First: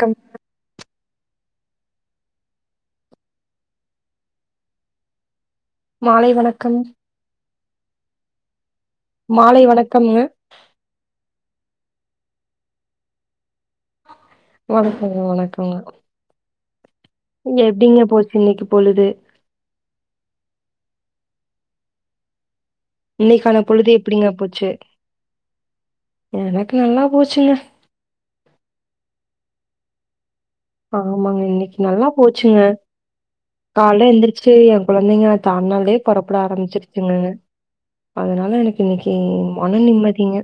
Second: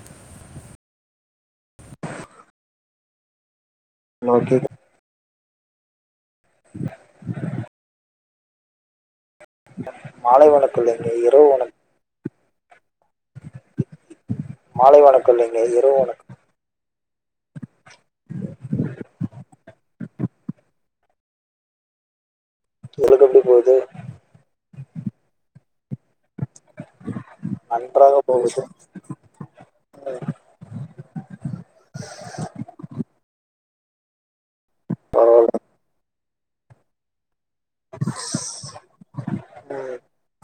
Come okay மாலை வணக்கம் மாலை வணக்கம்ங்க சொல்லுங்க இரவு வணக் மாலை வணக்கங்க வணக்கம் இல்லைங்க இரவு வணக் இங்க எப்டிங்க போச்சு இன்னைக்கு பொழுது உங்களுக்கு எப்படி இன்னைக்கான போகுது பொழுது எப்டிங்க போச்சு எனக்கு நல்லா போச்சுங்க நன்றாக போகுது ஆமாங்க இன்னைக்கு நல்லா போச்சுங்க கால்ல எந்திரிச்சு எ கொழந்தைங்க தன்னாலே பொறப்பட ஆரம்பிச்சிருச்சிங்க அதனால எனக்கு இன்னைக்கு மன ம். நிம்மதிங்க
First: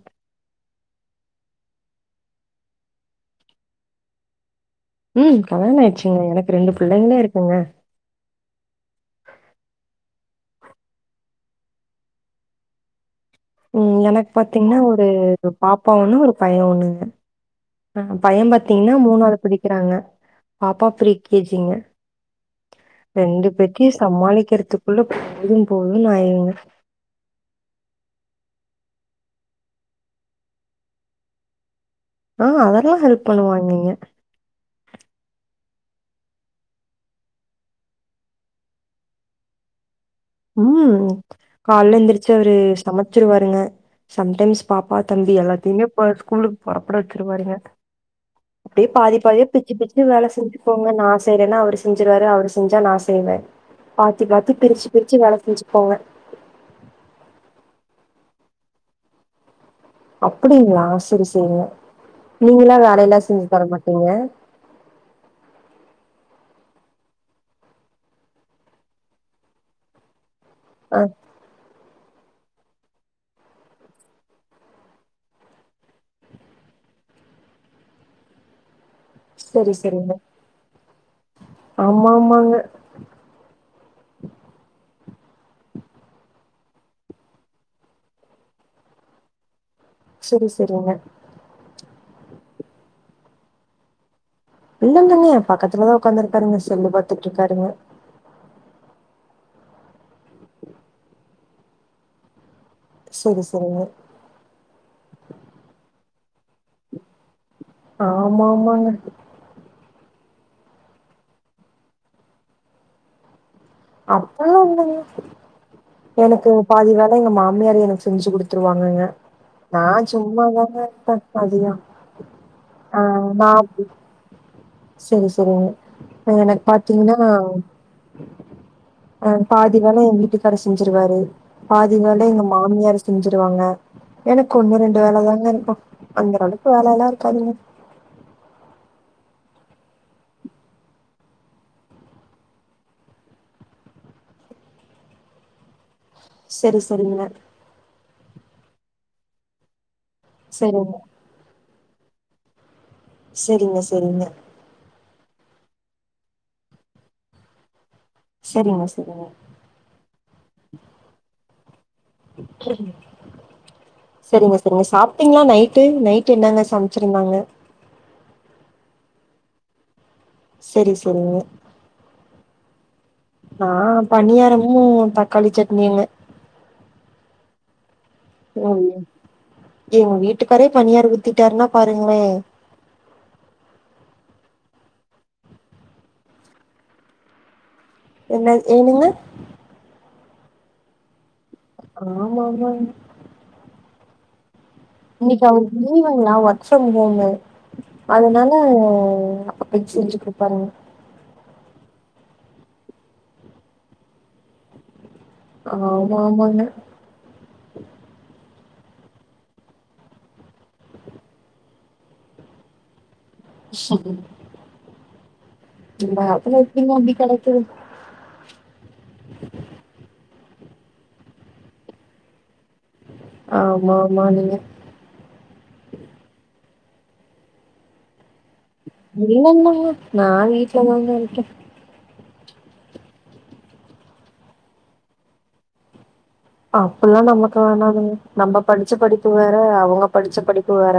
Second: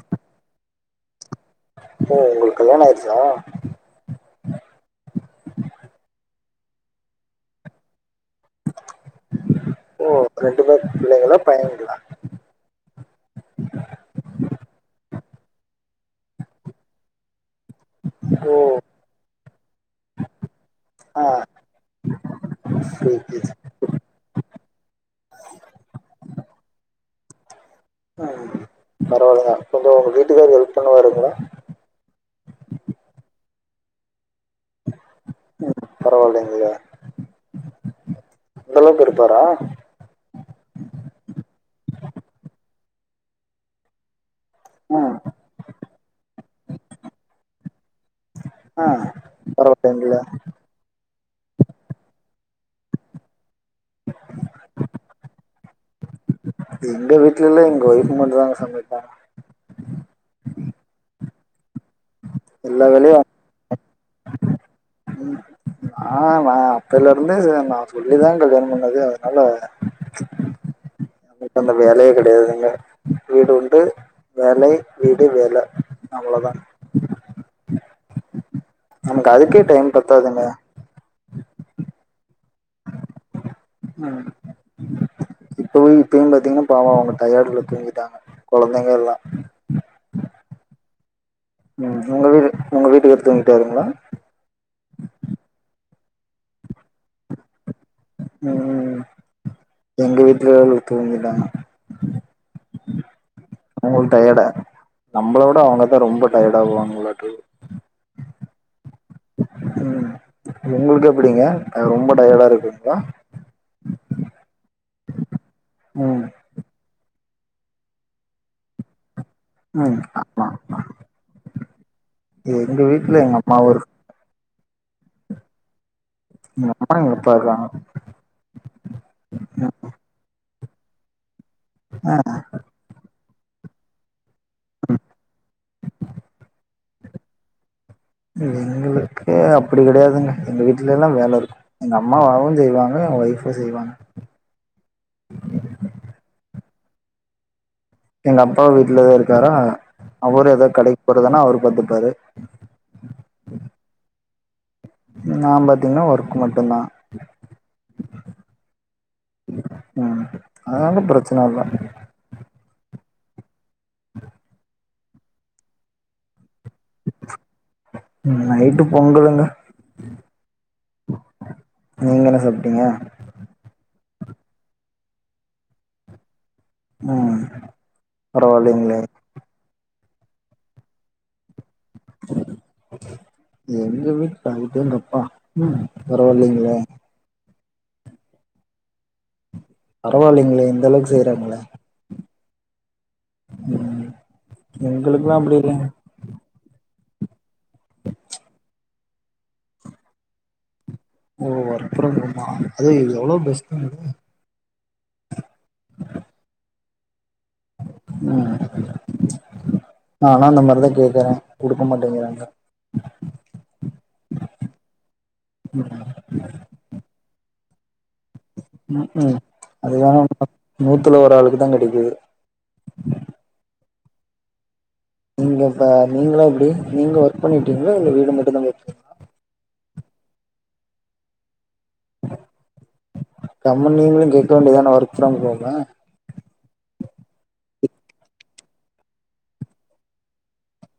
ஓ உங்களு கல்யாண ஆயிடுச்சா ம் கல்யாண ஆயிச்சுங்க எனக்கு ரெண்டு புள்ளைங்ளே இருக்குங்க ஓ ரெண்டு பேர் பிள்ளைங்களா பையன்களா ம் எனக்கு பாத்தீங்கன்னா ஒரு பாப்பா ஒன்னு ஒரு பைய ஒன்னுங்க அ பைய ஓ பாத்தீங்கன்னா மூணாது படிக்கிறாங்க பாப்பா ப்ரீ கே ஜி ங்க செரி ரெண்டு பேத்தியு சமாளிக்கறதுக்குள்ள போது போதுனு ஆயுங்க ம் பரவால்லங்க கொஞ்சொ உங்க வீட்டுக்காரு ஹெல்ப் பண்ணுவாருங்ளா அ அதெல்லா ஹெல்ப் பண்ணுவாங்கங்க ம் பரவாயில்லைங்ளே அந்த அளவுக்கு இருப்பாரா ம் கால்ல எந்திரிச்சு அவரு சமச்சிரு வாருங்க சம் டைம்ஸ் பாப்பா ம் தம்பி எல்லாத்தைமே ஸ்கூலுக்கு பொறப்பட வச்சிருவாருங்க ஆ அப்டியே பாதி பாதியா பிச்சு பிச்சு பரவாயில்லைங்களா வேல செஞ்சு ஃபோங்க நா செய்றேன்னா அவரு செஞ்சிருவாரு அவரு செஞ்சா நா செய்வ பாத்து பாத்து பிரிச்சு பிரிச்சு வேல செஞ்சுபோங்க எங்க வீட்லல்லா எங்க ஒய்ஃப் மட்டு தாங்க சமைப்பாங்க அப்டிங்ளா சரி செய்ங்க நீங்களா எல்லா வேலல்லா செஞ்சு தரமாட்டீங்க ம் ஆ நா அப்பைலருந்தே நா சொல்லிதா கல்யாணம் பண்ணது அதனால ஆ நமக்கு அந்த வேலையே கெடையாதுங்க வீடு உண்டு வெலை இது வெல அவ்ளோதா நமக்கு அதுக்கே சரி டைம் சரிங்க பத்தாதுங்க ஆமா ஆமாங்க ம் இப்பவே இப்பயு பாத்தீங்கன்னா பாவோ அவங்க டயர்டல தூங்கிட்டாங்க கொழந்தைங்க எல்லா சரி சரிங்க ம் உங்க வீடு உங்கள் வீட்டுக்கார் தூங்கிட்டாருங்களா இல்லலங்கங்க பக்கத்துலதா உக்காந்து இருக்காருங்க செல்லு பாத்துட்டு இருக்காருங்க அ அ எங்க வீட்ல தூங்கதாங்க செரி செரிங்க அவங்களுக்கு டயர்டா நம்மளோட அவங்கதா ரொம்ப டயர்ட ஆவாங்க போலட்ருக்கு ஆமா ஆமாங்க ம் ஒங்களுக்கு எப்டிங்க ரொம்ப டயர்டா இருக்குங்ளா அப்பள்ளா ஒன்னு இல்ல ம் எனக்கு பாதி வேல எங்க மாமியாரு எனக்கு செஞ்சு குடுத்துருவாங்கங்க நா ம் ஆமாம் சும்மாதாங்க இருப்ப எங்கள் வீட்டில் எங்கள் ம ஆ அம்மாவும் இருக்கு சேரி சேரிங்க எனக்கு எங்கள் அம்மா பாத்தீங்கன்னா எங்கள் அப்பா இருக்காங்க அ பாதி வேல எங் வீட்டுகார் செஞ்சிருவாரு பாதி ஆ வேல எங்க மாமியாரு செஞ்சிருவாங்க எனக்கு ஒண்ணு ரெண்டு வேல தாங்க இருக்கு அந்தர அளவுக்கு வேலஊ எல்லா இருக்காதுங்க எங்களுக்கு அப்டி கடையாதுங்க எங்க வீட்லல்லா வேல இருக்கு எங்க அம்மாவாவு செய்வாங்க என் ஒய்ஃபு செய்வாங்க சேரி சேரிங்க எங்க அப்பாவு வீட்ல தா இருக்காரா அவரு எதா சரிங்க. கடைக்கு போறதுன்னா அவரு பாத்துப்பாரு செரிங்க செரிங்க நா பாத்தீங்கன்னா ஒர்க்கு மட்டு தா செரிங்க செரிங்க ம் அதாங்க பிரச்சன இல்ல செரிங்க செரிங்க செரிங்க சாப்ட்டீங்ளா நைட்டு நைட்டு என்னங்க சம ச்சிருந்தாங்க ம் நைட்டு பொங்கலுங்க செரி செரிங்க நீங்க என்ன சாப்ட்டீங்க நா பனியாரமு தக்காளி சட்னியுங்க ம் ம் பரவால்லைங்களே எங்க வீட்டுக்காரே பனியார் ஊத்திட்டாருன்னா பாருங்ளே எங்க வீட்டு அடேங்கப்பா ம் பரவாயில்லைங்ளே என்ன ஏனுங்க பரவாயில்லைங்ளே இந்த அளவுக்கு செய்யறாங்களே ஆமா ஆமா ம் எங்களுக்கெல்லா இன்னைக்கு அப்டி அவுருக்கு இல்லைங்க லீவ் நா வொர்க் ஃப்ரம் ஹோமு அதனால அப்ப செஞ்சக்குடுப்பாங்க ஓ வொர்க் ஃப்ரம் ஹோமா அது இது எவ்ளோ பெஸ்ட்டு தான்ங்க ஆமா ஆமாங்க ம் நாலா அந்த மாரிதா கேக்குற குடுக்க மாட்டேங்கிறாங்க ம் இந்த காலத்துல எப்டிக அம்டி கெடைக்குது ம் ம் அது வேன நூத்துல ஒரு ஆளுக்கு தா கெடைக்குது ஆமா ஆமா நீங்க நீங்க இப்ப நீங்களா எப்டி நீங்க ஒர்க் பண்ணிட்டீங்கள இல்ல வீடு மட்டும் தான் போய் இல்ல இல்லங்க நா வீட்லதாங்க இருக்கே கம்முன் நீங்களு கேட்க வேண்டியதானே ஒர்க் ஃப்ரம் கோமு அப்புட்லா நமக்கு வேணாதுங்க நம்ம படிச்ச படிப்பு வேற அவங்க படிச்ச படிப்பு வேற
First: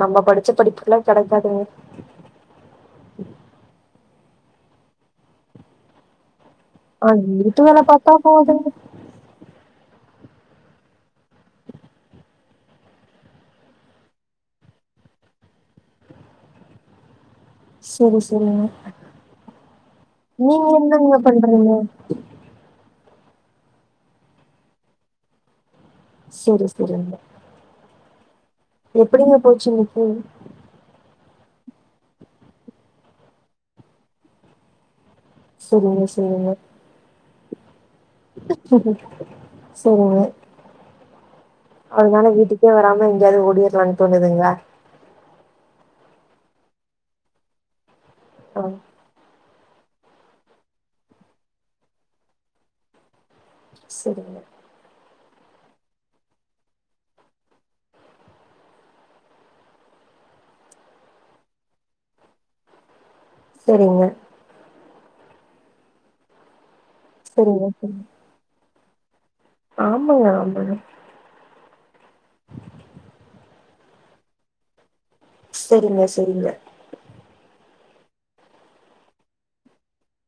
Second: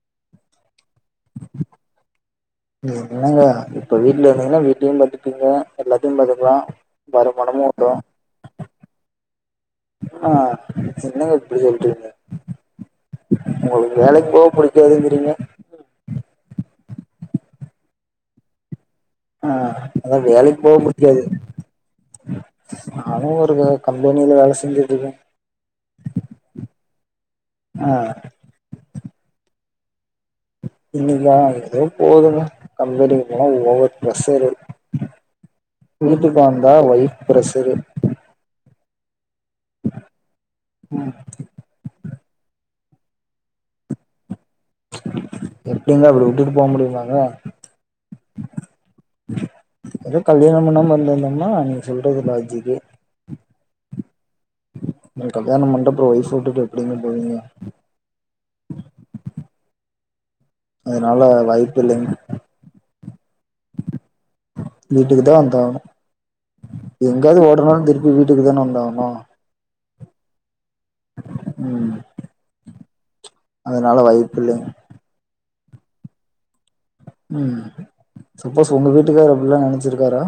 நம்ம படிச்ச படிப்புக்லா கெடைக்காதுங்க என்னங்க இப்ப வீட்ல இருந்தீங்னா வீட்டையு பாத்துப்பீங்க எல்லாத்தையு பாத்துக்லா ஆ வர பணமு வீட்டு வேல அதா பாத்தா போதுங்க ஆ என்னங்க இப்டி சொல்றீங்க ஒங்களுக் வேலைக் போக புடிக்காதுங்குறீங்க செரி செரிங்க ஆ அதா வேலைக் நீங்க போக என்னங்க புடிக்காது பண்றீங்க? நானு ஒருக கம்பெனியில வேல செஞ்சிட்ருக்கே செரி செரிங்க ஆ எப்படிங்க போச்சின்னைக்கி இன்னைக்கா ஏதோ போகுதுங்க கம்பெனிக் போனா ஓவர் பிரஷரு சரிங்க வீட்டுக்கு வந்தா ஒய்ஃப் பிரஷரு சொல்லுங்க ம் அதுனால வீட்டுக்கே வராம எங்கயாது ஓடிறலானு தோணுதுங்ளா எப்டிங்க அப்புடி விட்டுட்டு போ முடியுங்ளாங்க ஆ ஏதோ கல்யாணம் பண்ணாம இருந்துர்ந்தம்னா நீங்க சொல்றது லாஜிக்கு செரிங்க நீங்க கல்யாணம் பண்ட்டு அப்றோ ஓய்ஃப விட்டுட்டு எப்டிங்க போவீங்க அதுனால வாய்ப்பில்லைங்க செரிங்க வீட்டுக்குத்தா வந்தாகனூ எங்காவது சரிங்க ஓடுனாலு சரிங்க. திருப்பி வீ ட்டுக்கு தான வந்தாகனூ ஆமாங்க ஆமாங்க ம் அதுனால வாய்ப்பில்லைங் செரிங்க செரிங்க ம் சப்போஸ் உங்க வீட்டுக்கார் அப்பிட்லா நெனச்சிருக்காரா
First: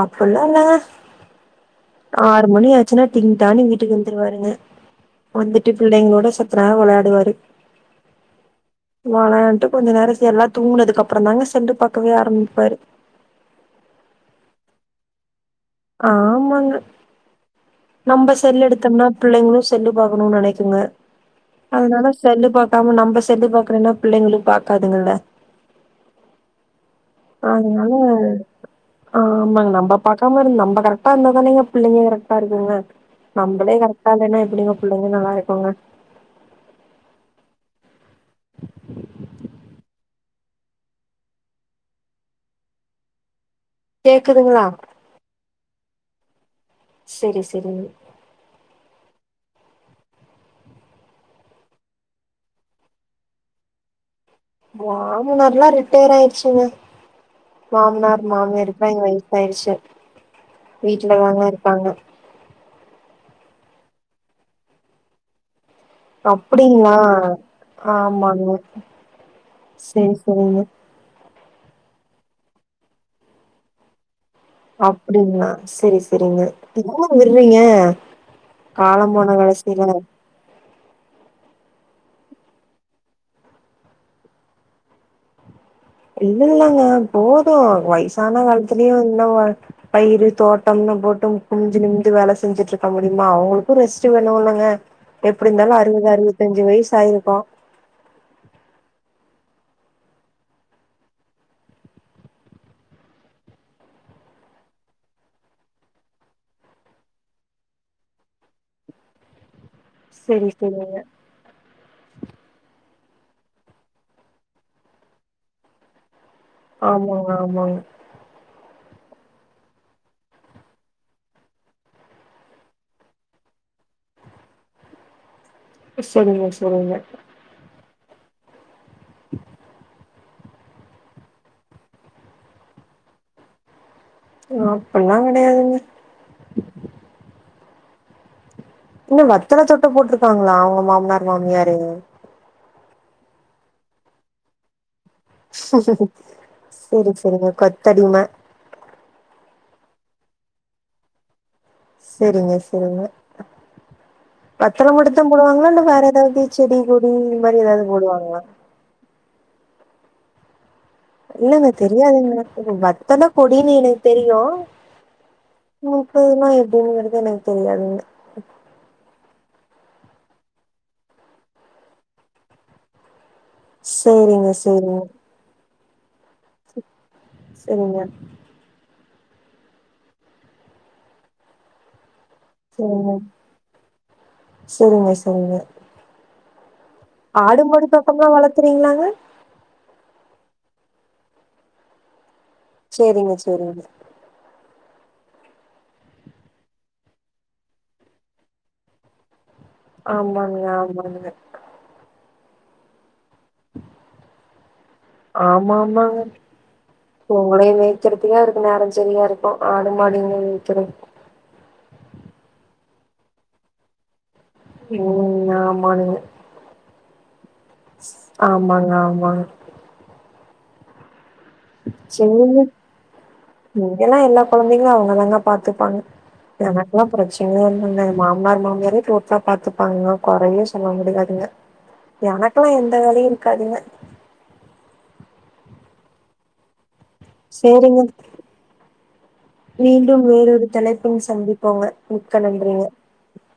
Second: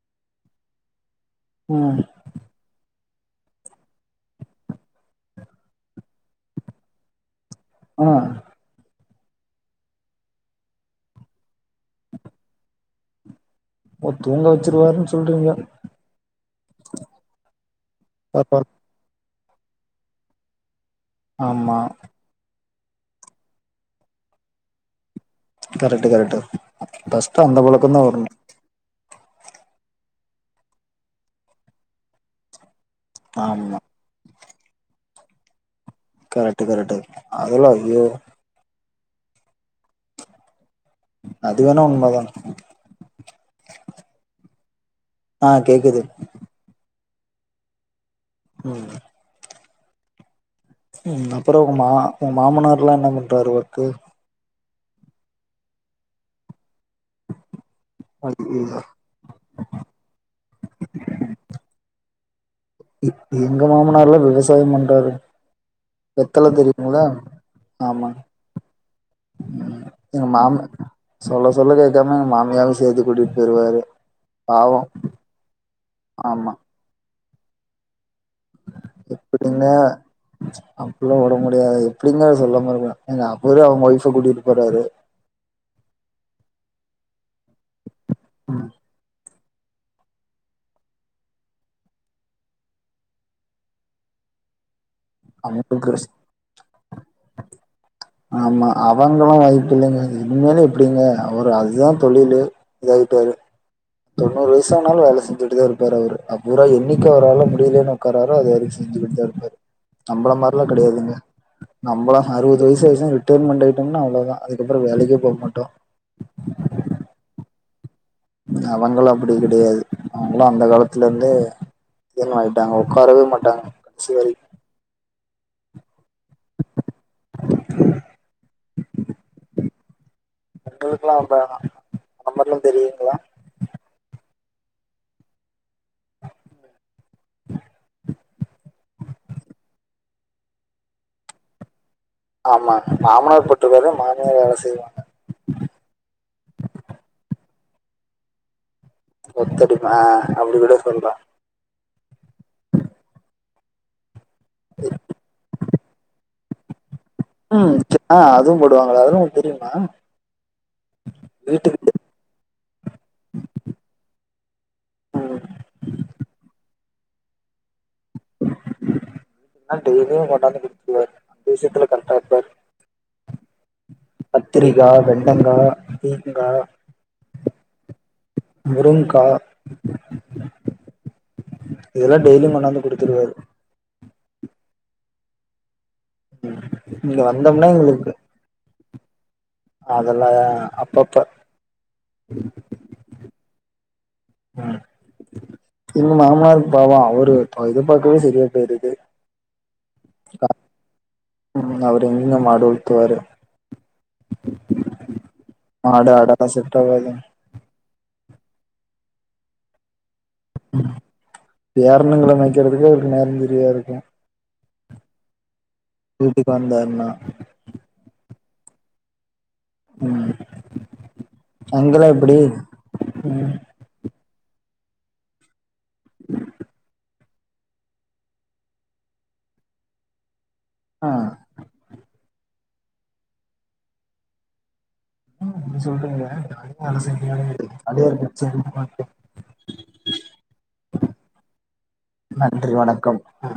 அப்பிட்லா இல்லங்க ஆ ஆறு மணி ஆச்சினா டிங் டானு வீட்டுக்கு வந்துருவாருங்க வந்துட்டு பிள்ளைங்களோட சத்த நேரோ விளையாடுவாரு ஆ வெளயான்ட்டு கொஞ்ச நேரோசி எல்லா தூங்குனதுக்கப்றோந்தாங்க சென்டு பாக்கவே ஆரம்பிப்பாரு ஓ தூங்க வச்சிருவாருன் சொல்றீங்க ஆமாங்க நம்ப செல் பரவால்ல எடுத்தம்னா பிள்ளைங்களு செல்லு பாக்கணூ நெனைக்குங்க ஆமா அதனால செல்லு பாக்காம நம்ப செல்லு பாக்கலைனா பிள்ளைங்களு பாக்காதுங்கல கரட்டு கரட்டு ஃபர்ஸ்ட்டு அந்த அதனால பழக்கொந்தா வரனு ஆமாங்க நம்ப பாக்காம இருந் நம்ம கரக்டா இருந்தா தானைங்க பிள்ளைங்க கரக்டா இருக்குங்க நம்பளே ஆமா கரெக்டா இல்லைனா எப்டிங்க புள்ளைங்க நல்லாரு இருக்குங்க கரெட்டு கரெட்டு அதுலா வியூ அது வேணா உண்மதா கேக்குதுங்களா அ கேக்குது செரி செரிங்க ம் ம் அப்புறோ ஒ மா ஓ மாமனார்லா என்ன பண்றாரு ஒர்க்கு மாமனார்லா ரிட்டையராய்ச்சுங்க மாம்னார் மாமியார் இப்ப எங்க பெயிர்ச்சி வீட்ல தாங்க இருப்பாங்க எங்க மாமனாருல்லா விவசாயம் பண்றாருங் அப்புடிங்ளா ஆமா ஆமாங்க சேரி எங்க செரிங்க மாம சொல்ல சொல்ல கேக்காம எங்க மாமியாவு சேத்து கூட்டிட் பேயிருவாரு அப்டிங்களா செரி செரிங்க ஆமா எவ்ளோ விடுறீங்க காலம் போன எப்பிடின்ன கடைசில அப்பல்லா ஒடம்பு முடியாது எப்டிங்க சொல்லாமா இருப்பாங்க ஏங்க அப்பவே அவுங்க ஒயிஃப கூட்டிட்டு போறாரு இல்லில்லங்க போது வயசான ம், காலத்துலயு இந்த வ பயிரு தோட்டம்னு போட்டு குனிஞ்சி நிமி்ந்து வேல செஞ்சுட்ருக்க முடியுமா அவுங்குளுக்கு ரெஸ்ட்டு வேணுல்லங்க எப்டிந்தாலு அவங்களுக்கு அறுவது அறுவத்தஞ்சு வயசாயிருக்கு ஆமா அவங்களு வாய்ப்பில்லிங்க இனிமேல் எப்பிடிங்க அவரு அதா தொழிலு இதாயிட்டாரு தொண்ணூறு வயசானாலு வேல செஞ்சுட்டுதா இருப்பாரு அவுரு அப்புறா என்னிக்கு அவுராள முடியலேனு ஒக்காரரோ அது வரைக்கு செஞ்சுகிட்டுதா இரு நம்பள செரி மார்ல்லா செரிங்க கெடையாதுங்க நம்பளா அறுவது வயசாயிச்சுனா ரிட்டையர்மெண்ட் ஆயிட்டம்னா அவ்ளோதா அதுக்கப்றோ வேலக்கே போமாட்டோ ஆமாங்க ஆமாங்க அவங்கள்ளா அப்டி கெடையாது அவுங்களா அந்த காலத்துலந்தே இ [unintelligible] ஆயிட்டாங்க ஒக்காரவே மாட்டாங்க கடைசி வரை செரிங்க செரிங்க எங்களுக்லா [unintelligible] அந்த [unintelligible] தெரியுங்களா அப்டல்லா கெடையாதுங்க என்ன வெத்தல தோட்ட போட்டிருக்காங்களா அவுங்க மாம்னார் மாமியாரு ஆமா மாமனார் போட்டுருக்காரு மாமியார் வேல செய்வாங்க செரி செரிங்க கொத்தடிம கொத்தடிம அ அப்டி கூட சொல்லா செரிங்க செரிங்க வத்தல மட்டுந்தா போடுவாங்களா இல்ல வேற ஏதாது செடி கொடி இந்த மாரி ஏதாது போடுவாங்களா சோ அதல்லா ஒங்ளுக்கு தெரிமா இல்லங்க தெரியாதுங்க வத்தல கொடினு எனக்கு தெரியு ம் முப்பயிர்னா எப்டின்ங்கிறது எனக்கு தெரியாதுங்க டெய்லியு கொண்டாந்து குடுத்துருவாரு அந்த விஷயத்துல கரட்டா இருப்பாரு சேரிங்க கத்திரிக்கா சேரிங்க வெண்டக்கா பீக்கங்கா சரிங்க முருங்க்கா இதெல்லா டெய்லியு கொண் சரிங்க சரிங்க சரிங்க இங்க வா ஆடு மாடு பக்கம்லான் வளத்துறீங்களாங்க அதல்லாம் அப்பப்ப சேரிங்க சேரிங்க எங்கு மாமனருக்கு பாவோ அவரு இதுபாக்கவே சரியா பேய்ருது ஆமாங்க ஆமாங்க ம் அவரு எங்கங்க மாடு உல்த்துவாரு ஆட ஆட செட் ஆகாது உங்களைய மேய்க்கறதுக்கே அவதுக்கு நேரம் சரியா இருக்கும் ஆடு மாடுங் எங்க ம் பேரன்னுங்களை மேக்கிறதுக்கு அவருக்கு நேரம் சரியா இருக்கும் ம் ஆம் வீட்டுக்கு வந்தாருன்னா ஆமாங்க ஆமாங்க ம் அங்கெல்லா எப்டி? சேரிங்க ம் இங்கெல்லாம் எல்லா குழந்தைங்களும் அவங்கதாங்க பாத்துப்பாங்க எனக்கெல்லாம் பிரச்சனையே இல்லைங்க மாமனார் மாமியாரே பொருப்பா பாத்துப்பாங்க குறையே சொல்ல ஆ முடியாதுங்க எனக்கெல்லா எந்த வேலையும் இருக்காதுங்க உ இப்டி சொல்றீங்க யாருக்கும் வேலை செய்ய முடியாது சேரிங்க அதுவே மிச்ச வேலையும் பாக்கும் மீண்டும் வேறொரு தலைப்பில் சந்திப்போங்க மிக்க நன்றிங்க ஆ